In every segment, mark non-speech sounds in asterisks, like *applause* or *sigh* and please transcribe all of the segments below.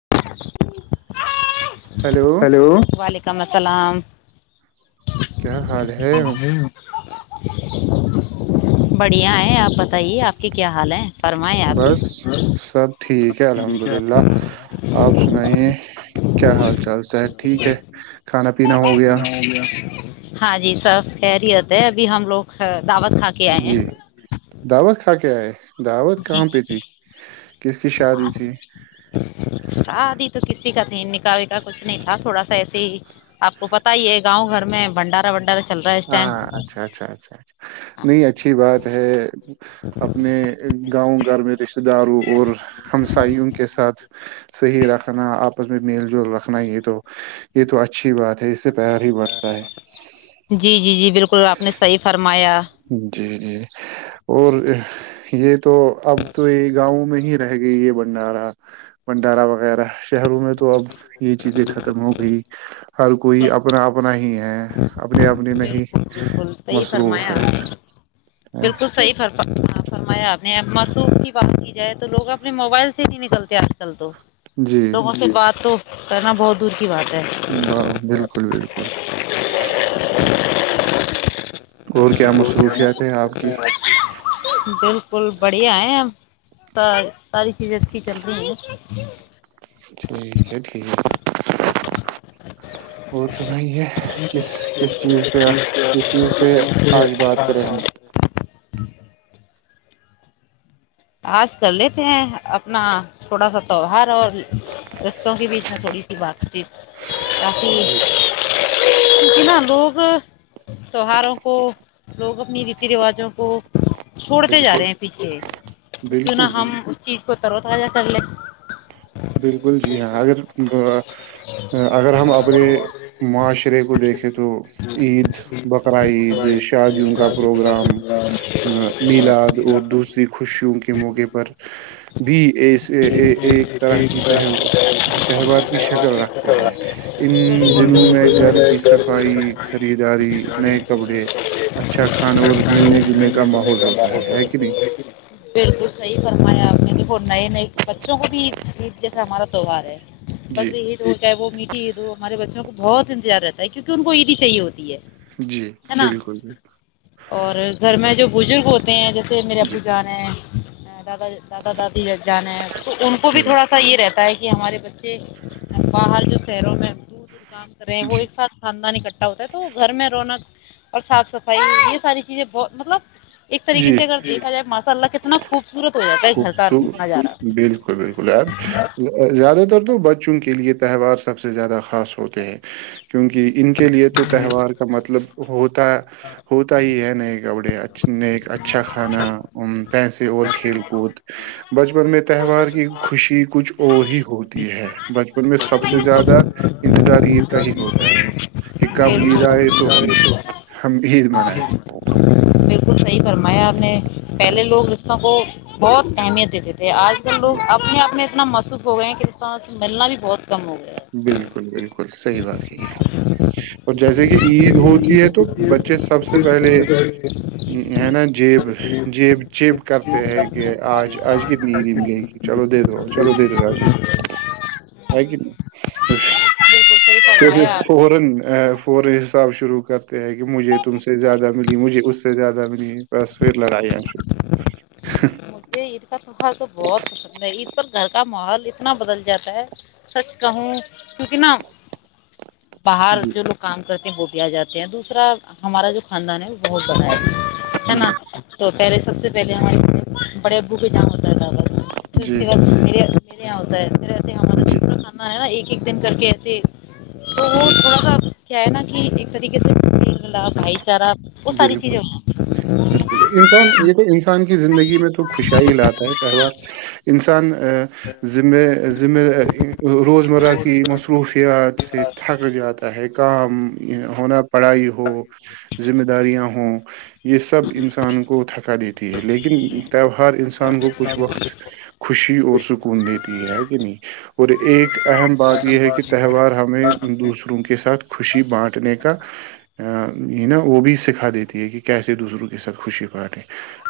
ش *inaudible* ہیلو وم کام کلام کیا حال ہے بڑھیا ہے آپ بتیے آپ کے کیا حال ہیں فرمائےیں آپ بس سب ٹھیک ہے الحمد للہ کی سا ہے ٹھیک ہے کھانا پینا ہو گیا ہاں جی سب کہرییت ہے ابھی ہم لوگ دعوت کھا کے آئے ہیں جی دعوت کھ کے اچ دعوت کہاں پہ تھی کس کی شادی تھی شادی تو کسی کا تھی نکاحی کا کچھ نہیں تھا تھوڑا سا ایسے ہی آ کو پت ہی ہے گاؤں گھر میں بنڈارا ونڈارا چل رہا ہے اس ٹائم ہاں اچھا اچھا اچھا اچھ نہیں اچھی بات ہے اپنے گاؤں گھر میں رشتتے داروں اور ہمساائیوں کے ساتھ صحیح رکھنا آپس میں میل رکھنا ہے یہ تو یہ تو اچھی بات ہے اس سے پیار ہی بڑھتا ہے جی جی جی بالکل آپ نےحیح فرم میا *unintelligible* ہ *unintelligible* جی جی اور یہ تو اب تو یہ گاؤں میں ہی رہ گئی یہ بنڈارا بنڈارا وغیرہ شہروں میں تو اب یہ چیزیں ختم ہو گئی ہر کوئی اپنا بالکل اپنا ہی ہے اپنی اپنی نہیں بل ص ہی فرمایا ہے؟ بالکل صی فرق فرمایا آپ ن م سو کی ب ہے تو لوگ اپنے موبائل سے ہی نہیں نکلتے آج کل تو جی لوگوں سے بات تو کرنا بہت دور کی بات ہے اچ *unintelligible* جچ *unintelligible* اور کیا کیا مصروفیات ہے آپ کی ج *unintelligible* بالکل بڑھیا ہے ساری چیزیں اچھی چل رہی ہے ٹھیک ہے ٹھیک ہے اور سنائیے کس کس چیز پہ کس چیز پہ آج بات کریں ہم آج کر لیتے ہیں اپنا تھوڑا سا تیوہار اور رشوں کے بیچ میں تھوڑی سی بات چیت جی رفییک ن لوگ تیوہاروں کو لوگ اپنی ریتی رواجوں کو چھوڑتے جا بالکل رہے ہیں پیچھے تو کیوں بالکل نہا ہم بالکل اس چیز کو کروتا کا چل لے بالکل جی ہاں اگر اگر ہم اپنے معاشرے کو دیکھیں تو عید بقر عید شادیوں کا پروگرام میلاد اور دوسری خوشیوں کے موقع پر بھی اسکی شکل رکھتے ہیں ان دنوں میں گھر کی صفائی خریداری نئے کپڑے اچھا کھانا اور ملنے جلنے کا ماحول ہوتا ہے ہے کہ نہیں بالکل صحیح صحیح فرمایا اپنی بالکل نئے نئے بچوں کو بھی عید جیسا ہمارا تہوار ہے جی بکری عید ہو چاہے وہ میٹھی عید ہو ہمارے بچوں کو بہت انتظار رہتا ہے کیونکہ ان کو عیدی چاہیے ہوتی ہے جی ہے نا بالکل جی اور گھر میں جو بزرگ ہوتے ہیں جو جی میرے ابو جان ہیں ہے دادا دادا دادی ادھر جانا ہے تو ان کو بھی تھوڑا سا یہ رہتا ہے کہ کہ ہمارے بچے باہر جو شہروں میں کام کر رہے ہیں وہ جی ایک ساتھ خاندان اکٹھا ہوتا ہے تو گھر میں رونا اور صاف صفائی یہ ساری چیزیں بہت مطلب ایک طریقے جی سے اگر دیکھا جائے ماسء اللہ کتنا میں خوب سورت ہو جاتا ہے گھر کا خوبصور نظارہ بالکل بالکل ایب زیادہ تر تو بچ چوںک کے لیئے تہوار سب سے زیادہ خاص ہوتے ہیں کیونکہ ان کے لیے تو تہوار کا مطلب ہوتا ہوتا ہی ہے نہیں کپڑے اچھے نیک اچھا کھانا پیسے اور کھیل کو بچپن میں تہوار کی خوشی کچھ اور ہی ہو ہوتی ہے بچپن میں سب سے زیادہ انتظار عید کا ہی ہوتا ہے کہ کب عید بالکل آئے تو ہم ہم عید منائے کمایا آپ نے پہلے لوگ رشتوں کو بہت اہمیت دی تھے آج کل لوگ اپنے اپنے اتنا محسوب ہو گیا ہیں کہسیت ملنا بھی بہت کم ہو گیا بکل صحیح بات ہے اور جیسے کہ عید ہوتی ہے تو بچے سب سے پہلے ہے نا جیب جیب جیب کرتے ہے کہ آج آج کتنی نہیں ملے گی چلو دے رہو چلو دے رہو رجی آن بالکل صحیح فرمایا آپ نے شروع کرتے ہیں کہ مجھے تم سے زیادہ ملی مجھے اس سے زیادہ ملی مجے تف تو بہت پسند ہے ا پر گھر کا ماحول اتنا بدل جاتا ہے سچ کہوں کیونکہ نا باہر جی جو رکم کرتے ہیں وہ بھی آ جاتے ہیں دوسرا ہمارا جو خاندان ہے بہت بڑ ہے ہے نا تو پہلے سب سے پہلے ہمار بڑے ابو کے جام جی ہوتا ہے ہم جی کانا ہے ن ایک دن کر کے ایسے ب جی بپ کیا ہے نا کہ ایک طریقے سے لھ ہے بالکل بالکل انسان یہ انسان کی زندگی میں تو خوشیای لاتا ہے تہوار انسان ز ذمہ روزمرہ کی مصروفیات سے تھک جاتا ہے کام ہونا پڑھائی ہو ذمہ داریاں ہوں یہ سب انسان کو تھکا دیتی ہے لیکن تہوار انسان کو کچھ وقت خوشی اور سکون دیتی ہے ہے کہ نہیں اور ایک اہم بات یہ ہے کہ تہوار ہمیں دوسروں کے ساتھ خوشی بانٹنے کا *inaudible* یہ نا وہ بھی سکھا دیتی ہے کہ کیسے دوسروں کے ساتھ خوشی پاٹیں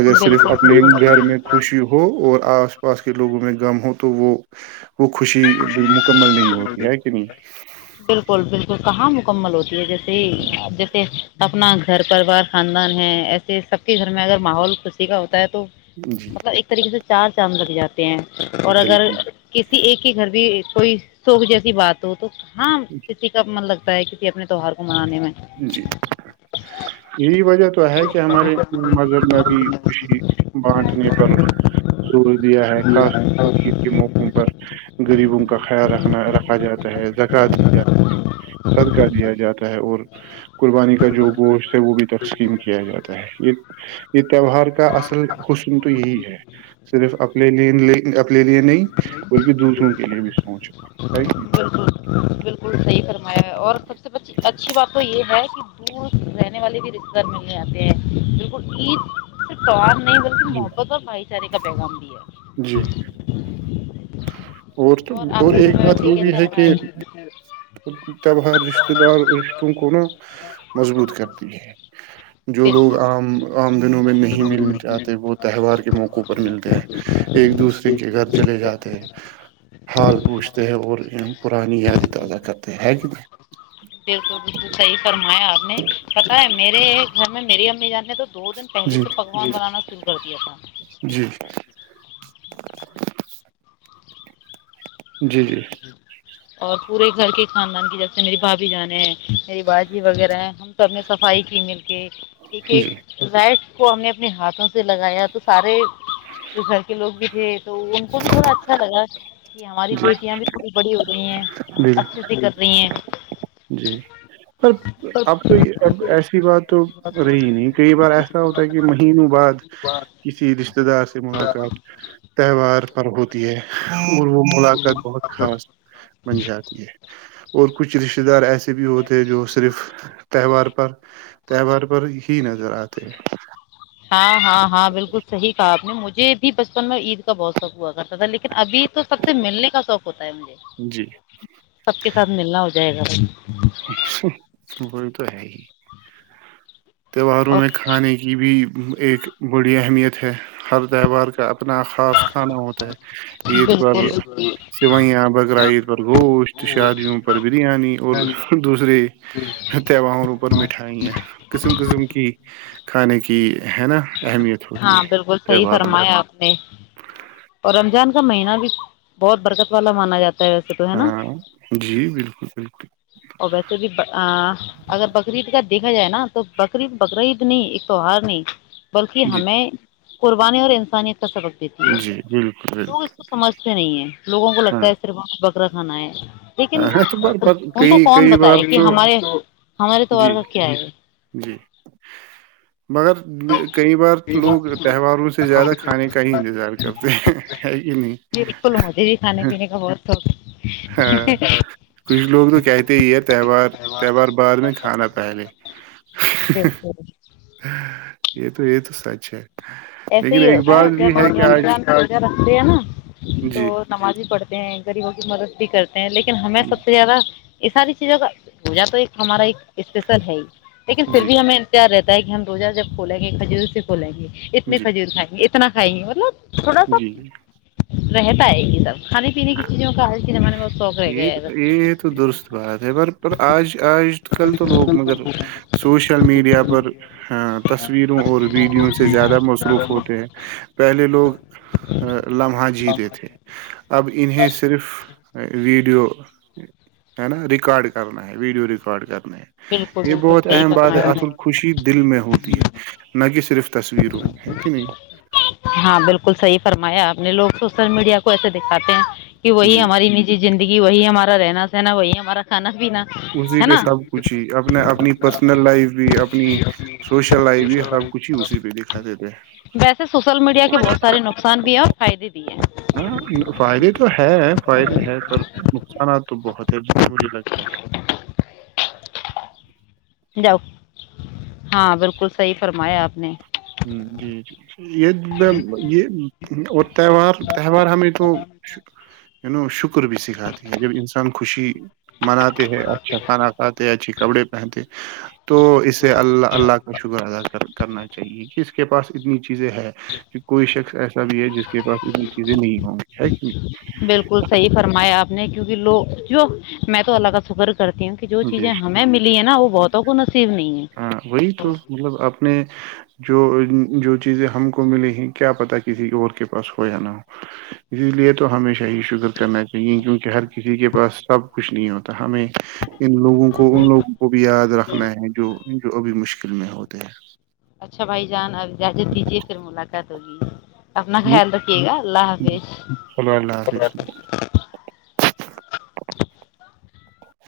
اگر صرف بالکل اپنے گھر میں بالکل خوشی ہو اور آس پاس کے لوگوں میں غم ہو تو وہ وہ خوشی مکمل نہیں ہوتی ہے کہ نہیں بالکل بالکل کہاں مکمل ہو جی ج گے سی اج پ اپنا گھر پریوار خاندان ہے ایسے سب کے گھر میں اگر ماحول خوشی کا ہوتا تو جی مطلب ایک طریقے سے چار چامد لگ گیاات ہیں اور اگر بالکل کسی ایک بھی کوئی سوک جیسی بات ہو تو ہاں کتی کپ م لگ کسی اپنے تہوار کو جی یہی وجہ تو ہے کہ ہمارے مذہب نے ابھی خوشی بانٹنے پر زور دیا ہے خاص طور پر عید کے موقعوں پر غریبوں کا خیال رکھنا رکھا جاتا ہے زکہ دی جاتی ہے صدکہ دیا جاتا ہے ہاں قربانی کا جو گوشت ہے وہ بھی تک کیا جاتا ہے یہ یہ تیوہار کا اصل حسن تو یہی ہے صرف اپنے لیے اپنے لیے نہیں بلکہ دوسروں کے لیے بھی سوچا بالکل بالکل صحیح فرمایا اور سب سے اچھی بات تو یہ ہے کہ دور رہنے والے بھی رشتے دار ملنے آتے ہیں بالکل عید سے توار میں نہیں بلکہ جی محبت اور بھائی چارے کا پیغام بھی جی ہے تو اور آپ کی ایک گھر بات و یہ کیسا رہا ہے بار رشتتے دار رشتوں کو نا مضبوط کرتی ہے جو لوگ بالکل عام عام دنوں میں نہیں مل جاتے وہ تہوار کے موقع پر ملتے ہیں ایک دوسرے کے گھر چلے جاتے ہیں حال پوچھتے ہیں اور پرانی یادیں تازہ کرتے ہے کہ نہیں بالکل بالکل صحیح فرمایا آپ نے پتا ہے میرے گھر میں میری امی جانے تو دو دن پہلے جی سے پکوان بنانا شروع کر دیا تھا جی جی جی اور پورے گھر کے خاندان کی جیسے میری بھاابھی جانے ہیں میری باجی وغیرہ ہیں ہم سب نے صفائی کی مل کے یک جی رائ اس کو ہم نے اپنے ہاتھوں سے لگایا تو سارے جو گھر کے لوگ بھی تھے تو ان کو بھی تھوڑا اچھا لگا کہ ہماری بیٹی بھی تھوڑی بڑی ہو رہی ہیں بالکل اچھیتی کر رہی ہیں ایک جی س اب تو اب ایسی بات تو رہی نہیں کئی بار ایسا ہوتا ہے کہ مہینوں بعد کسی رشتتے دار سے ملاقات تہوار پر ہوتی ہے اور وہ ملاقات بہت خاص بن جاتی ہے اور کچھ رشتہ دارس بھی ہوتے جو صرف تہوار پر تہوار پر ہی نظر آتے ہیں ہاں ہاں ہاں بالکل صحیح کہا آپ نے مجھے بھی بچپن میں عید کا بہت شوق ہوا کرتا تھا لیکن ابھی تو سب سے ملنے کا شوق ہوتا ہے مجھے ہیں جی سب کے ساتھ ملنا ہوتا جائے گ وہی تو ہے ہی تہواروں اور میں کھانے کی بھی ایک بڑی اہمیت ہے ہر تہوار کا اپنا خاص کھانا ہوتا ہے عید پر بالکل بالکل سوئیاں بکرا عید پر گوشت شادیوں پر بریانی اور دوسریے تہواروں اوپر مٹھائییں کسم قسم کی کھانے کی ہے نا اہمیت ہوتی ہاں ہے بالکل صحی تہواروں فرمایا آپ نے اور رمضان کا مہینہ بھی بہت برکت والا مانا جاتا ہے ویسے تو ہے پہ نا ہاں جی بالکل بالکل اور ویسے بھی اگر بکریید کا دیکھا جائے نا تو بقرید بقرعید نہیں ایک تہوار نہیں کہ جی ہمیں قربانی اور انسانیت سبق دیتی ہے جی بالکل لوگ بالکل اس کو سمجھتے نہیں ہے لوگوں کو لگتا ہاں ہے صرف ہم وقت ک را کانے ہے لیکن ہاں تو پر ان کو کئی کون کئی بار بتائے کہ تو ہمارے ہمارے تہوار جی کا کیا ہے جی مگر کئی بار لوگ تہواروں سے زیادہ کھانے کا ہی انتظار کرتے ہیں ہے کہ نہیں سب ہاں کچھ لوگ تو کہتے ہی ہے تہوار تہوار بعد میں کھانا پہلے ہے بالکل یہ تو یہ تو سچ ہے ایسے لیکن ہی ایک ہوتا ہے بات بھی جب ہم کہ آج رمضان دہ رکھتے ہیں نا تو جی نماز ہی پڑھتے گریبوں کی مد بھی کرتے لیکن ہمیں سب سے زیادہ یہ ساری چیزوں کا پوجا تو ایک ہمارا ایک اسپیشل ہے ہی لیکن پھر جی بھی ہمیں انتار رہتا کہ ہم روزہ جب کھولیں گے کھجور سے کھولیں گے نہیںھجر خھ گ کتنا کائیں گے مطلب تھوڑا سا جی جی رہتا ہے یہ سب کھانے پینے کی چیزوں کا آج کے زمانے میں بہت شوق رہ یہ گیا ہے بس یہ تو درست بات ہے پر پر آج آج کل تو لوگ مگر سوشل میڈیا پر تصویروں اور ویڈیو سے زیادہ مصروف ہوتے ہیں پہلے لوگ لمحہ جیتے تھے *unintelligible* انہیں صرف *unintelligible* ویڈیو ہے نا ریکارڈ کرنا ہے ویڈیو ریکارڈ کرنا بالکل یہ بالکل بہت صحیح اہم بات ہے فرمایا اصل آپ خوشی نے دل میں ہوتی ہے نہ کہ صرف تصویروں میں ہے کہ نہیں ہاں بالکل صحیح فرمایا آ نے لوگ سوشل میڈیا کو ایسے دکھاتے ہیں *unintelligible* کہ وہی جی ہماری نجی *unintelligible* زندگی وہی ہمارا رہنا سہنا وہی ہمارا کھا *unintelligible* بھی ن ہے نا *unintelligible* چ اپنا اپنی پرسنل لائف بھی اپنی سوشل لائف بھی سب کچھ ہی اسی پہ دکھاتے تھے ویسے سوشل میڈیا کے بہت سارے نقصان بھی ہیں *unintelligible* فائدے دیئے ہیں *unintelligible* ہاں فائدے تو ہے فائدے ہے پر نقصانات تو بہت ہیضری لگتا ہے *unintelligible* جاؤ ہاں بالکل صحیح فرمایا آپ نے *unintelligible* ہ جی جی *unintelligible* ید یہ اور تہوار تہوار ہمیں تو *unintelligible* و شک *unintelligible* بھی سکھاتی ہے جب انسان خوشی *unintelligible* جی *unintelligible* مناتے ہیں اچھا کھانا کھاتے اچھی کپڑے پہنتے *unintelligible* تو اسے اللہ اللہ کا شکر ادا کر کرنا *unintelligible* ج اس کے پاس اتنی *unintelligible* چیزیں ہے کہ کوئی شخص ایسا بھی ہے جس کے پاس اتنی چیزیں نہیں ہوں گی ہے کہ *unintelligible* کیہ لو جو میں تو اللہ کا شکر *unintelligible* کرتی ہوں کہ جو نہیں؟ بے چیزیں ہمیں ملی ہے نا وہ بہت *unintelligible* توخ *unintelligible* ہاں وہی تو مطلب اپنے جو جو چیزیں ہم کو ملیں ہیں کیا پتا کسی اور کے پاس ہو یا نہ ہو اسی لیے تو ہمیشہ ہی شگر کا م کیکہ *unintelligible* کہ ہر کسی کے پاس سب کچھ نہیں ہوتا *unintelligible* ہمیں ان لوگوں کو ان لوگوں کو بھی یاد رکھنا ہے جو جو ابھی مشکل میں ہوتے ہیں *unintelligible* اچھا بھائی جان اب اجازت دیجیے پھر ملاقات ہوگی اپنا خیال رکھیے گا چلو اللہ *unintelligible* لہ حافظ حفظ *unintelligible*